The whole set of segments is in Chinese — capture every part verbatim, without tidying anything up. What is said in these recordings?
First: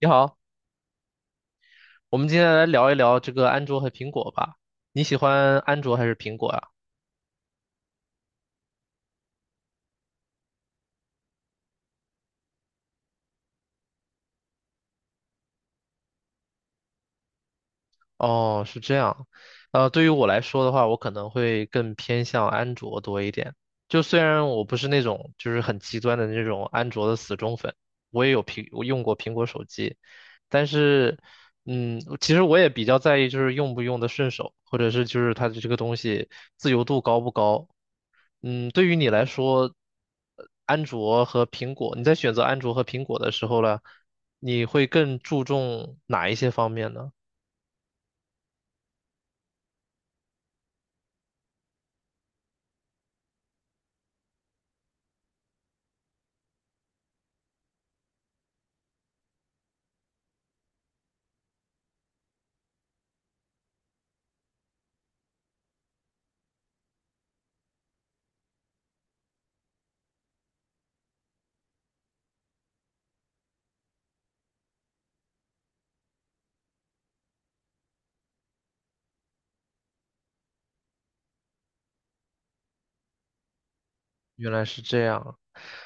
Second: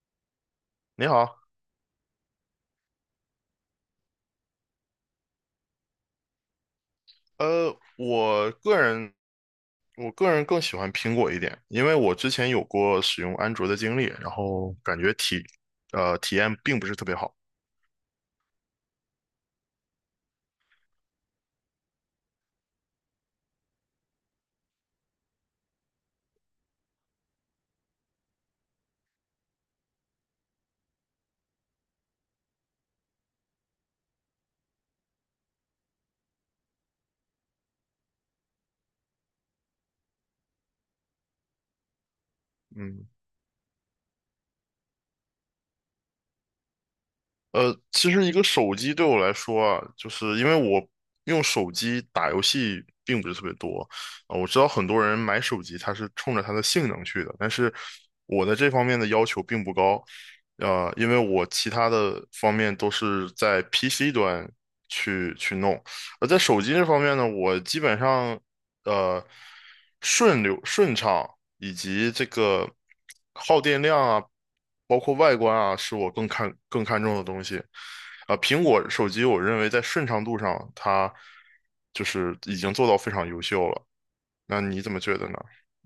你好，你好，我们今天来聊一聊这个安卓和苹果吧。你喜欢安卓还是苹果呀？呃，我个人我个人更喜欢苹果一点，因为我之前有过使用安卓的经历，然后感觉体呃体验并不是特别好。哦，是这样。呃，对于我来说的话，我可能会更偏向安卓多一点。就虽然我不是那种就是很极端的那种安卓的死忠粉，我也有苹，我用过苹果手机，但是，嗯，其实我也比较在意就是用不用得顺手，或者是就是它的这个东西自由度高不高。嗯，对于你来说，呃安卓和苹果，你在选择安卓和苹嗯，果的时候呢，你会更注重哪一些方面呢？呃，其实一个手机对我来说啊，就是因为我用手机打游戏并不是特别多啊，我知道很多人买手机他是冲着它的性能去的，但是我在这方面的要求并不高，呃，因为我其他的方面都是在 P C 端去去弄，而在手机这方面呢，我基本上。呃顺流顺畅以及这个耗电量啊，包括外观啊，是我更看更看重的东西。啊、苹果手机我认为在顺畅度上，它就是已经做到非常优秀了。原那来你是怎么这觉得呢？样，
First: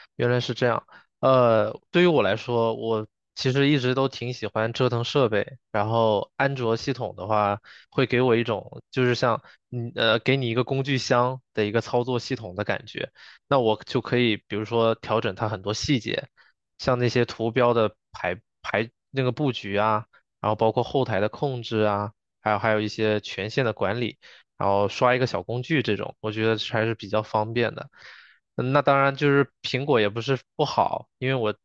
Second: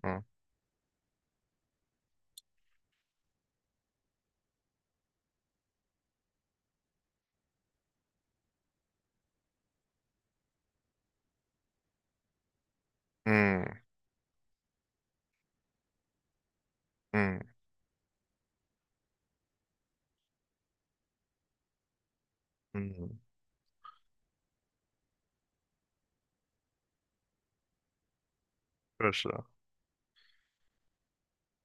嗯原来是这样。呃，对于我来说，我其实一直都挺喜欢折腾设备。然后安卓系统的话，会给我一种就是像你呃，给你一个工具箱的一个操作系统的感觉。那嗯我就可以，比如说调整它很多细节，像那些嗯图标的排排那个布局啊，然后包括后台的控制啊，还有还有一嗯，些权限的管理，然后刷一个小工具这种，我觉得还是比较方便的。嗯那当确然就实，是苹果也不是不好，因为我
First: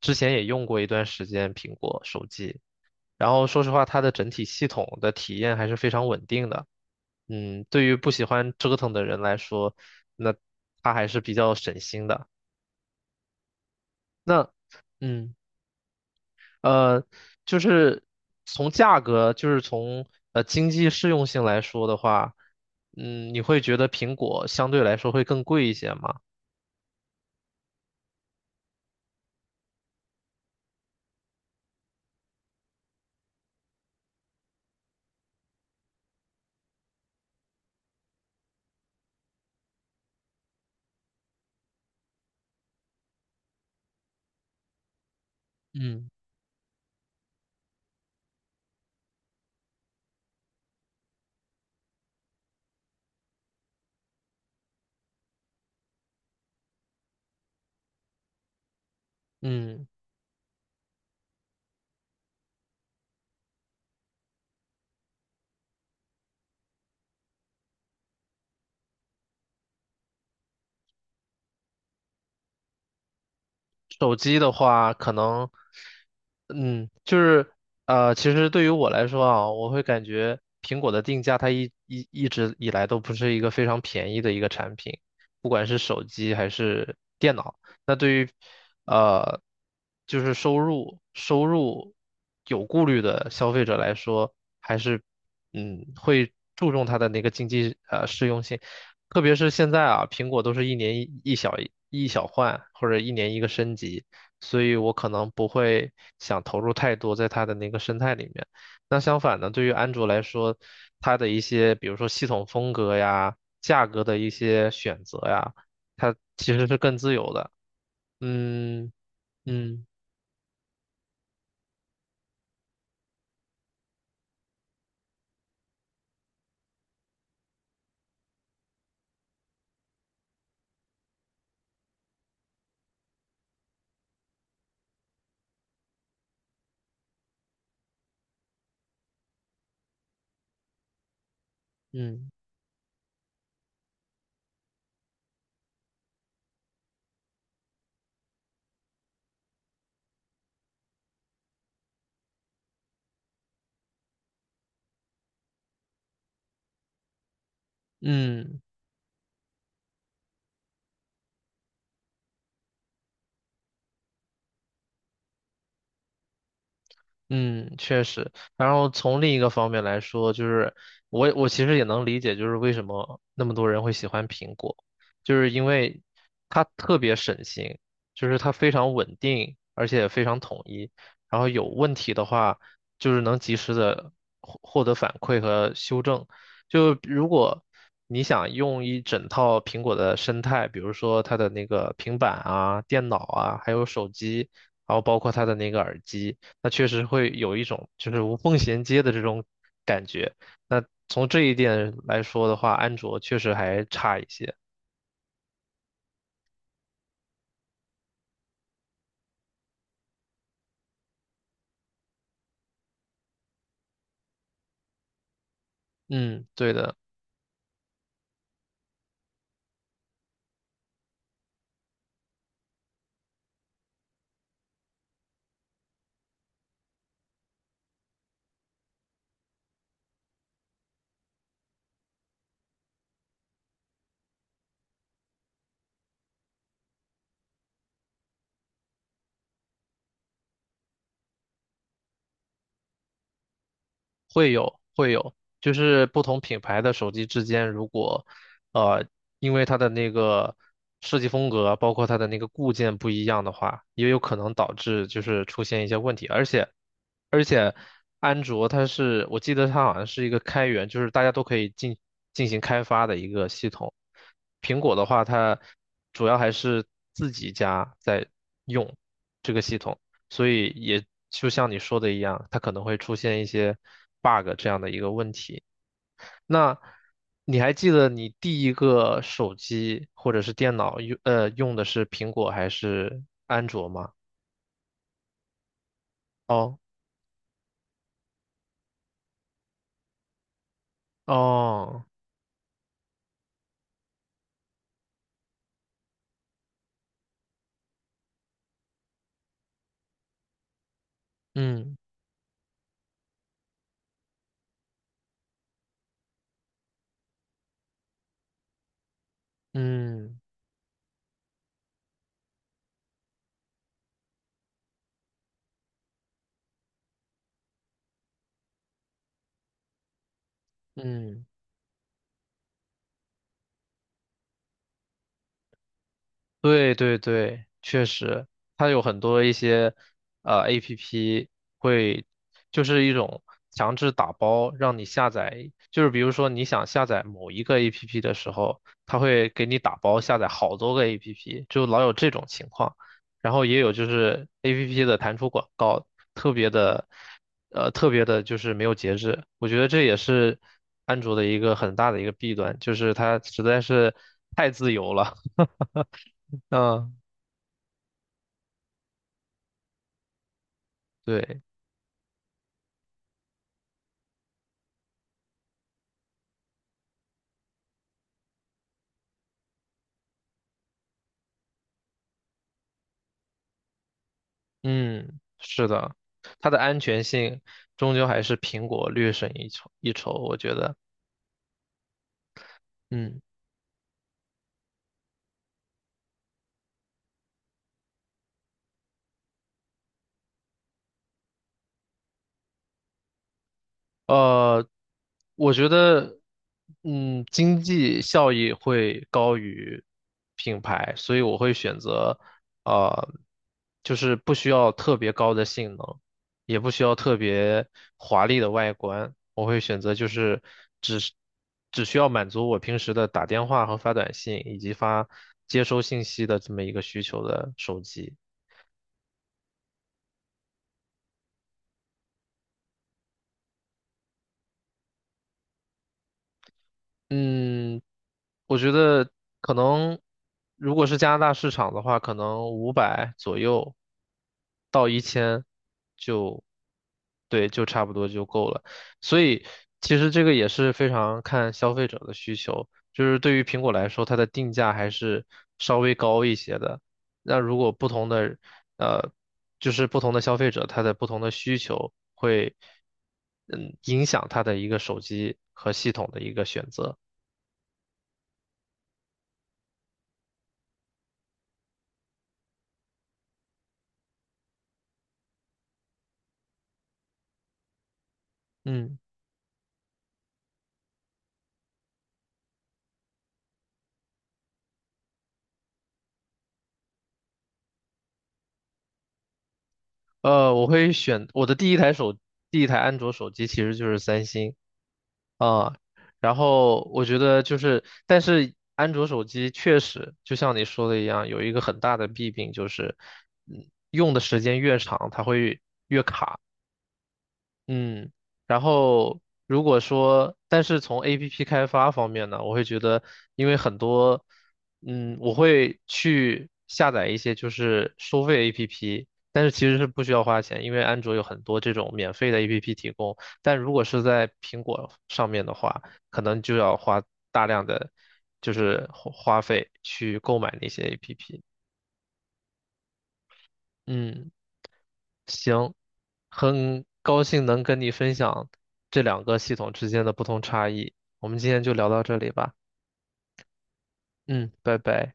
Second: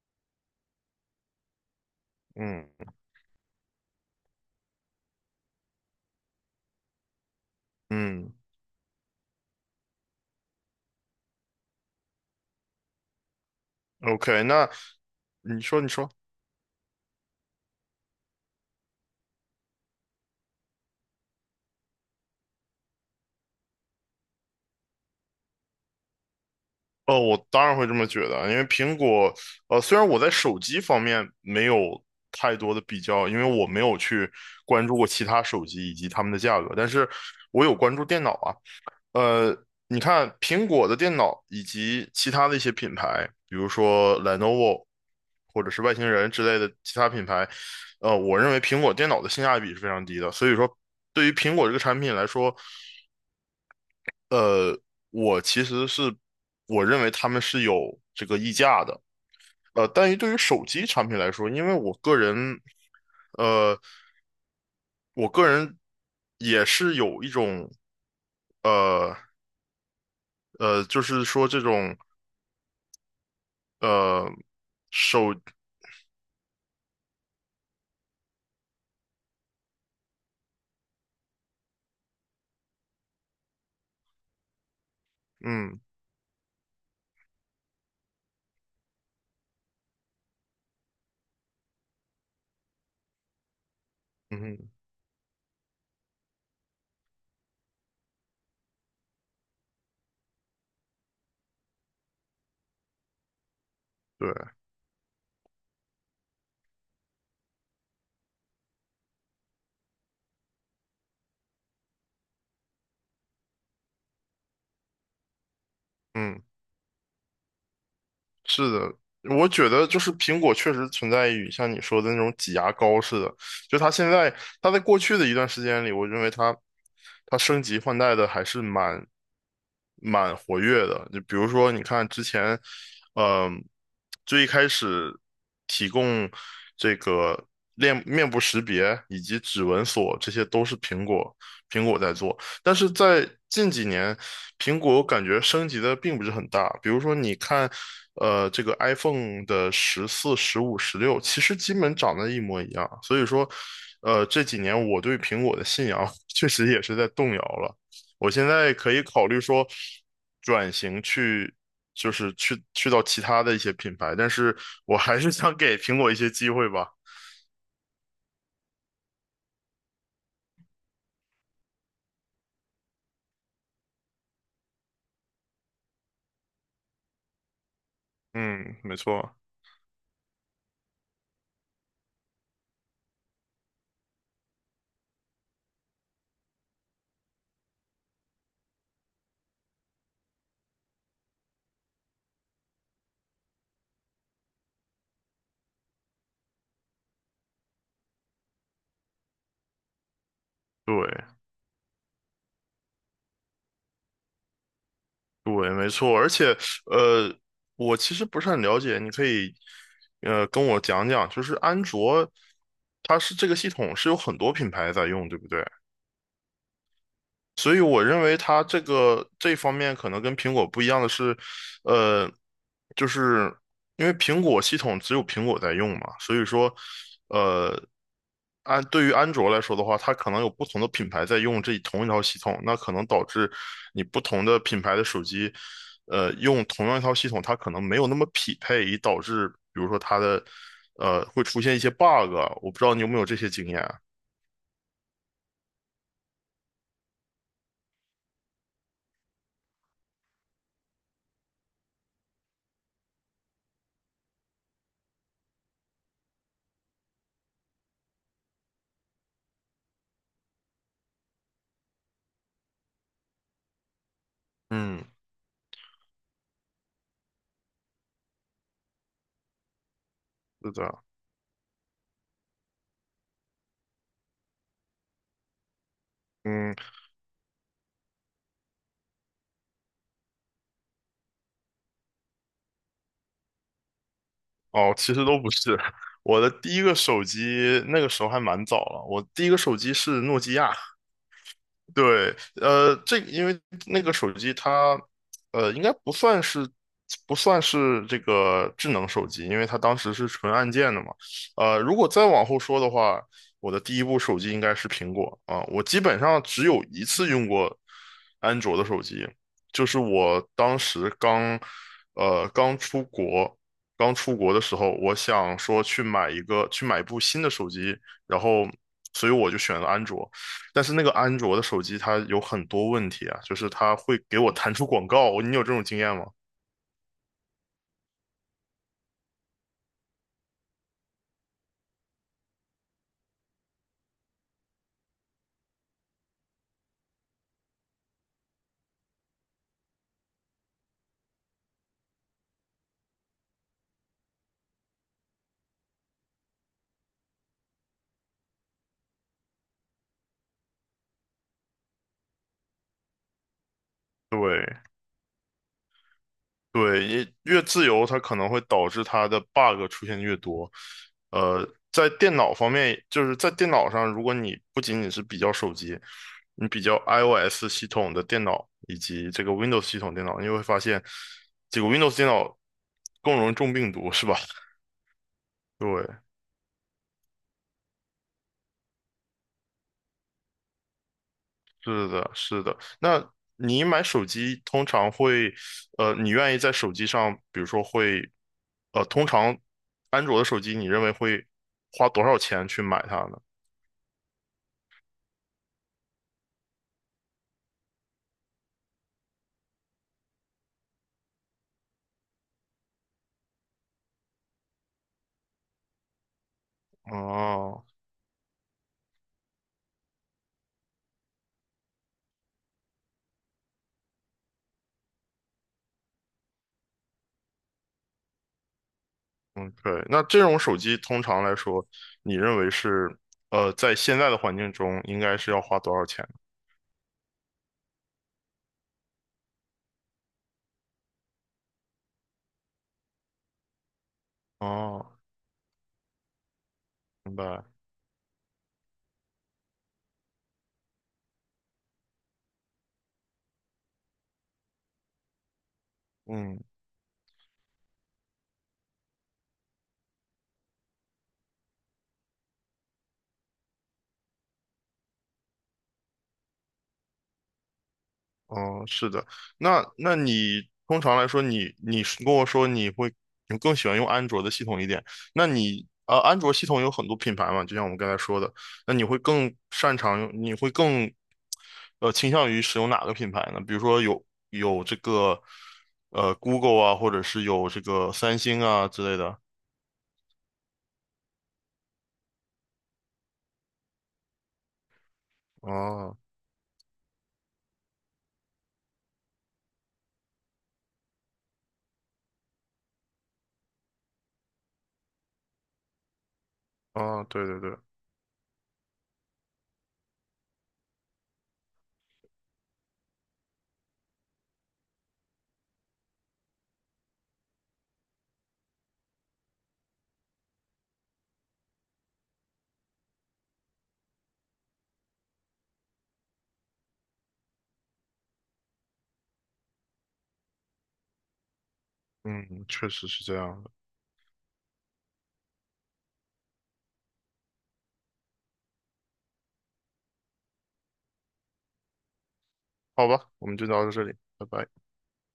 之前也用过一段时间苹果手机，嗯然后说实话，它的整体系统的体验还是非常稳定的。嗯，对于不喜嗯欢折腾的人来说，那它还是比较省心的。，OK，那那嗯你说你说。呃，就是从价格，就是从呃经济适用性来说的话，嗯，你会觉得苹果相对来说会更贵一些吗？呃，我当然会这么觉得啊，因为苹果，呃，虽然我在手机方面没有太多的比较，因为我没有去关注过其他手机以及它们的价格，但是我有关注电脑啊。呃，你看苹果的电脑以及其他的一些品牌，比如说 Lenovo 或者是外嗯星人之类的其他品牌，呃，我认为苹果电脑的性价比是非常低的，所以说对于苹果这个产品来说，呃，我其实是我认为他们是有这个溢价的，嗯。呃，但于对于手机产品来说，因为我个人，呃，我个人也是有一种，呃呃，就是说这种手呃机的话，可手，能，嗯，就是呃，其实对于我来说啊，我会感觉苹果的定价它一一一直以来都不是一个非常便宜的一个产品，不管是嗯手机还是电脑。那对于呃，就是收入收入有顾虑的消费者来说，嗯，还是嗯会注重它的那个经济呃适用性。特别是现在啊，苹果都是一年一一小一小换，或者一年一个升级，对，所以我可能不会想投入太多在它的那个生态里面。那相反呢，对于安卓来说，它的一些比如说系统风格呀、价格的一些选择呀，它嗯。其实是更自由的。是嗯的，我觉嗯得就是苹果确实存在于像你说的那种挤牙膏似的，就它现在，它在过去的一段时间里，我认为它它升级换代的还是蛮蛮活跃的。就比如说，你看之前，嗯、最一开始提供这个面面部识别以及指纹锁，这些都是苹果苹果在嗯做。但是在近几年，苹果感觉升级的并不是很大。比如说，你看，呃，这个 iPhone 的十四、十五、十六，其实基本长得一模一样。所以说，呃，这几年我对苹果的信仰 确实也是在动摇了。我现嗯在可以考虑说转型去，就是去去到其他的一些品牌，但是我还是想给苹果一些机会吧。嗯，确实。然后从另一个方面来说，就是我我其实也能理解，就是为什么那么多人会喜欢苹果，就是因为它特别省心，就是它非嗯，常没稳错，定，而且非常统一。然后有问题的话，就是能及时的获获得反馈和修正。就如果你想用一整套苹果的生态，比如说它的那个平板啊、电脑啊，还有手机，然后包括它的那个耳机。那确实会有一种就是无缝衔接的这种感觉。那对。从这一点来说的话，安卓确实还差一些。对，没错，而且呃，我其实不是很了解，你可以呃跟我讲讲，就是安卓，它是这个系统是有很多品牌在用，对不对？嗯，对的，所以我认为它这个这方面可能跟苹果不一样的是，呃，就是因为苹果系统只有苹果在用嘛，所以说，呃，安对于安卓来说的话，它可能有不同的品牌在用这同一套系统，那可能导致你不同的品牌的手机，呃，用同样一套系统，它可能没有那么匹配，以导致比如说它的，呃，会出现一些 bug，啊我不知道你有没有这些经验啊。会有会有，就是不同品牌的手机之间，如果呃因为它的那个设计风格，包括它的那个固件不一样的话，也有可能导致就是出现一些问题。而且而且安卓它是，我记得它好像是一个开源，就是大家都可以进进行开发的一个系统。苹果的嗯，话，它主要还是自己家在用这个系统，所以是的，也就像你说的一样，它可能会出现一些 bug 这样的一个问题。嗯。那你还记得你第一个手机或者是电脑用呃用的是苹果还是安卓吗？哦，其实都不是。我的第哦一个手机那个时候还蛮早了，我第一个手机是诺基亚，哦，对，呃，这个因为那个手机它，呃，应该不算是不算是这个智能手机，因为它当时是纯按键的嘛。呃，嗯如果再往后说的话，我的第一部手机应该是苹果啊，我基本上只有一次用过安卓的手机，就是嗯。我当时刚，呃，刚出国，刚出国的时候，我想说去买一个去买一部新的手机，然后，所以我就选了安卓。但是那个安嗯，卓的手机它有很多问题啊，就是它会给我弹出广告，你有这种经验吗？对对对，确实，它有很多一些呃 A P P 会，就是一种强制打包，让你下载，就是比如说你想下载某一个 A P P 的时候，它会给你打包下载好多个 A P P，就老有这种情况。然后也有就是 A P P 的弹出广告，特别的，呃，特别的就是没有节制。我觉得这也是安卓的一个很大的一个弊端，就是它实在是对太自由了。对，嗯，也越自由，它可能会导致它的 bug 出现越多。对，呃，在电脑方面，就是在电脑上，如果你不仅仅是比较手机，你比较 i O S 系统的电脑以及这个 Windows 系统电脑，你会发现这个 Windows 电脑更容易中病毒，是吧？嗯，对，是的，它的安全性终究还是苹果略胜一筹一筹，我觉得，是的，是的。那嗯。你买手机通常会，呃，你愿意在手机上，比如说会，呃，通常安卓的手机，你认为会花多少钱去买它呢？呃，我觉得，嗯，经济效益会高于品牌，所以我会选择，呃，就是不需要特别高的性能，也不需要特哦别华丽的外观，我会选择就是只是只需要满足我平时的打电话和发短信以及发接收信息的这么一个需求的手机。嗯，对。那这种手机通常来说，你认为是，呃，在现在的环境中应该是要花多少钱呢？嗯，我觉得可能如果是加拿大市场的话，可能五百左右哦，到一千就，明白。对，就差不多就够了。所以其实这个也是非常看消费者的需求，就是对于苹果来说，它的定价还是稍微高一嗯。些的。那如果不同的呃，就是不同的消费者，他的不同的需求会嗯影响他的一个手机和系统的一个选择。哦，是的，那那你通常来说你，你是跟我说你会你更喜欢用安卓的系统一点，那你呃，安卓系统有很多品牌嘛，就像我们刚才说的，那你嗯，会更擅长用，你会更呃倾向于使用哪个品牌呢？比如说有有这个呃 Google 啊，或者是有这个三星啊之类的。呃，我会选我的第一台手，第一台安卓手机其实就是三星啊，哦然后我觉得就是，但是安卓手机确实就像你说的一样，有一个很大的弊病就是，嗯，用的时间越长，它会哦，对对对，嗯，然后如果说，但是从 A P P 开发方面呢，我会觉得，因为很多，嗯，我会去下载一些就是收费 A P P，但是其实是不需要花钱，因为安卓有很多这种免费的 A P P 提供，但如果是在苹果上面的话，可能就要花大量的就是花花费去购买那些 A P P。嗯，确实是这样的。嗯行，很高兴能跟你分享这两个系统之间的不同差异。我们今天就聊到这里吧。好吧，我们就聊到这里，拜拜。嗯，拜拜。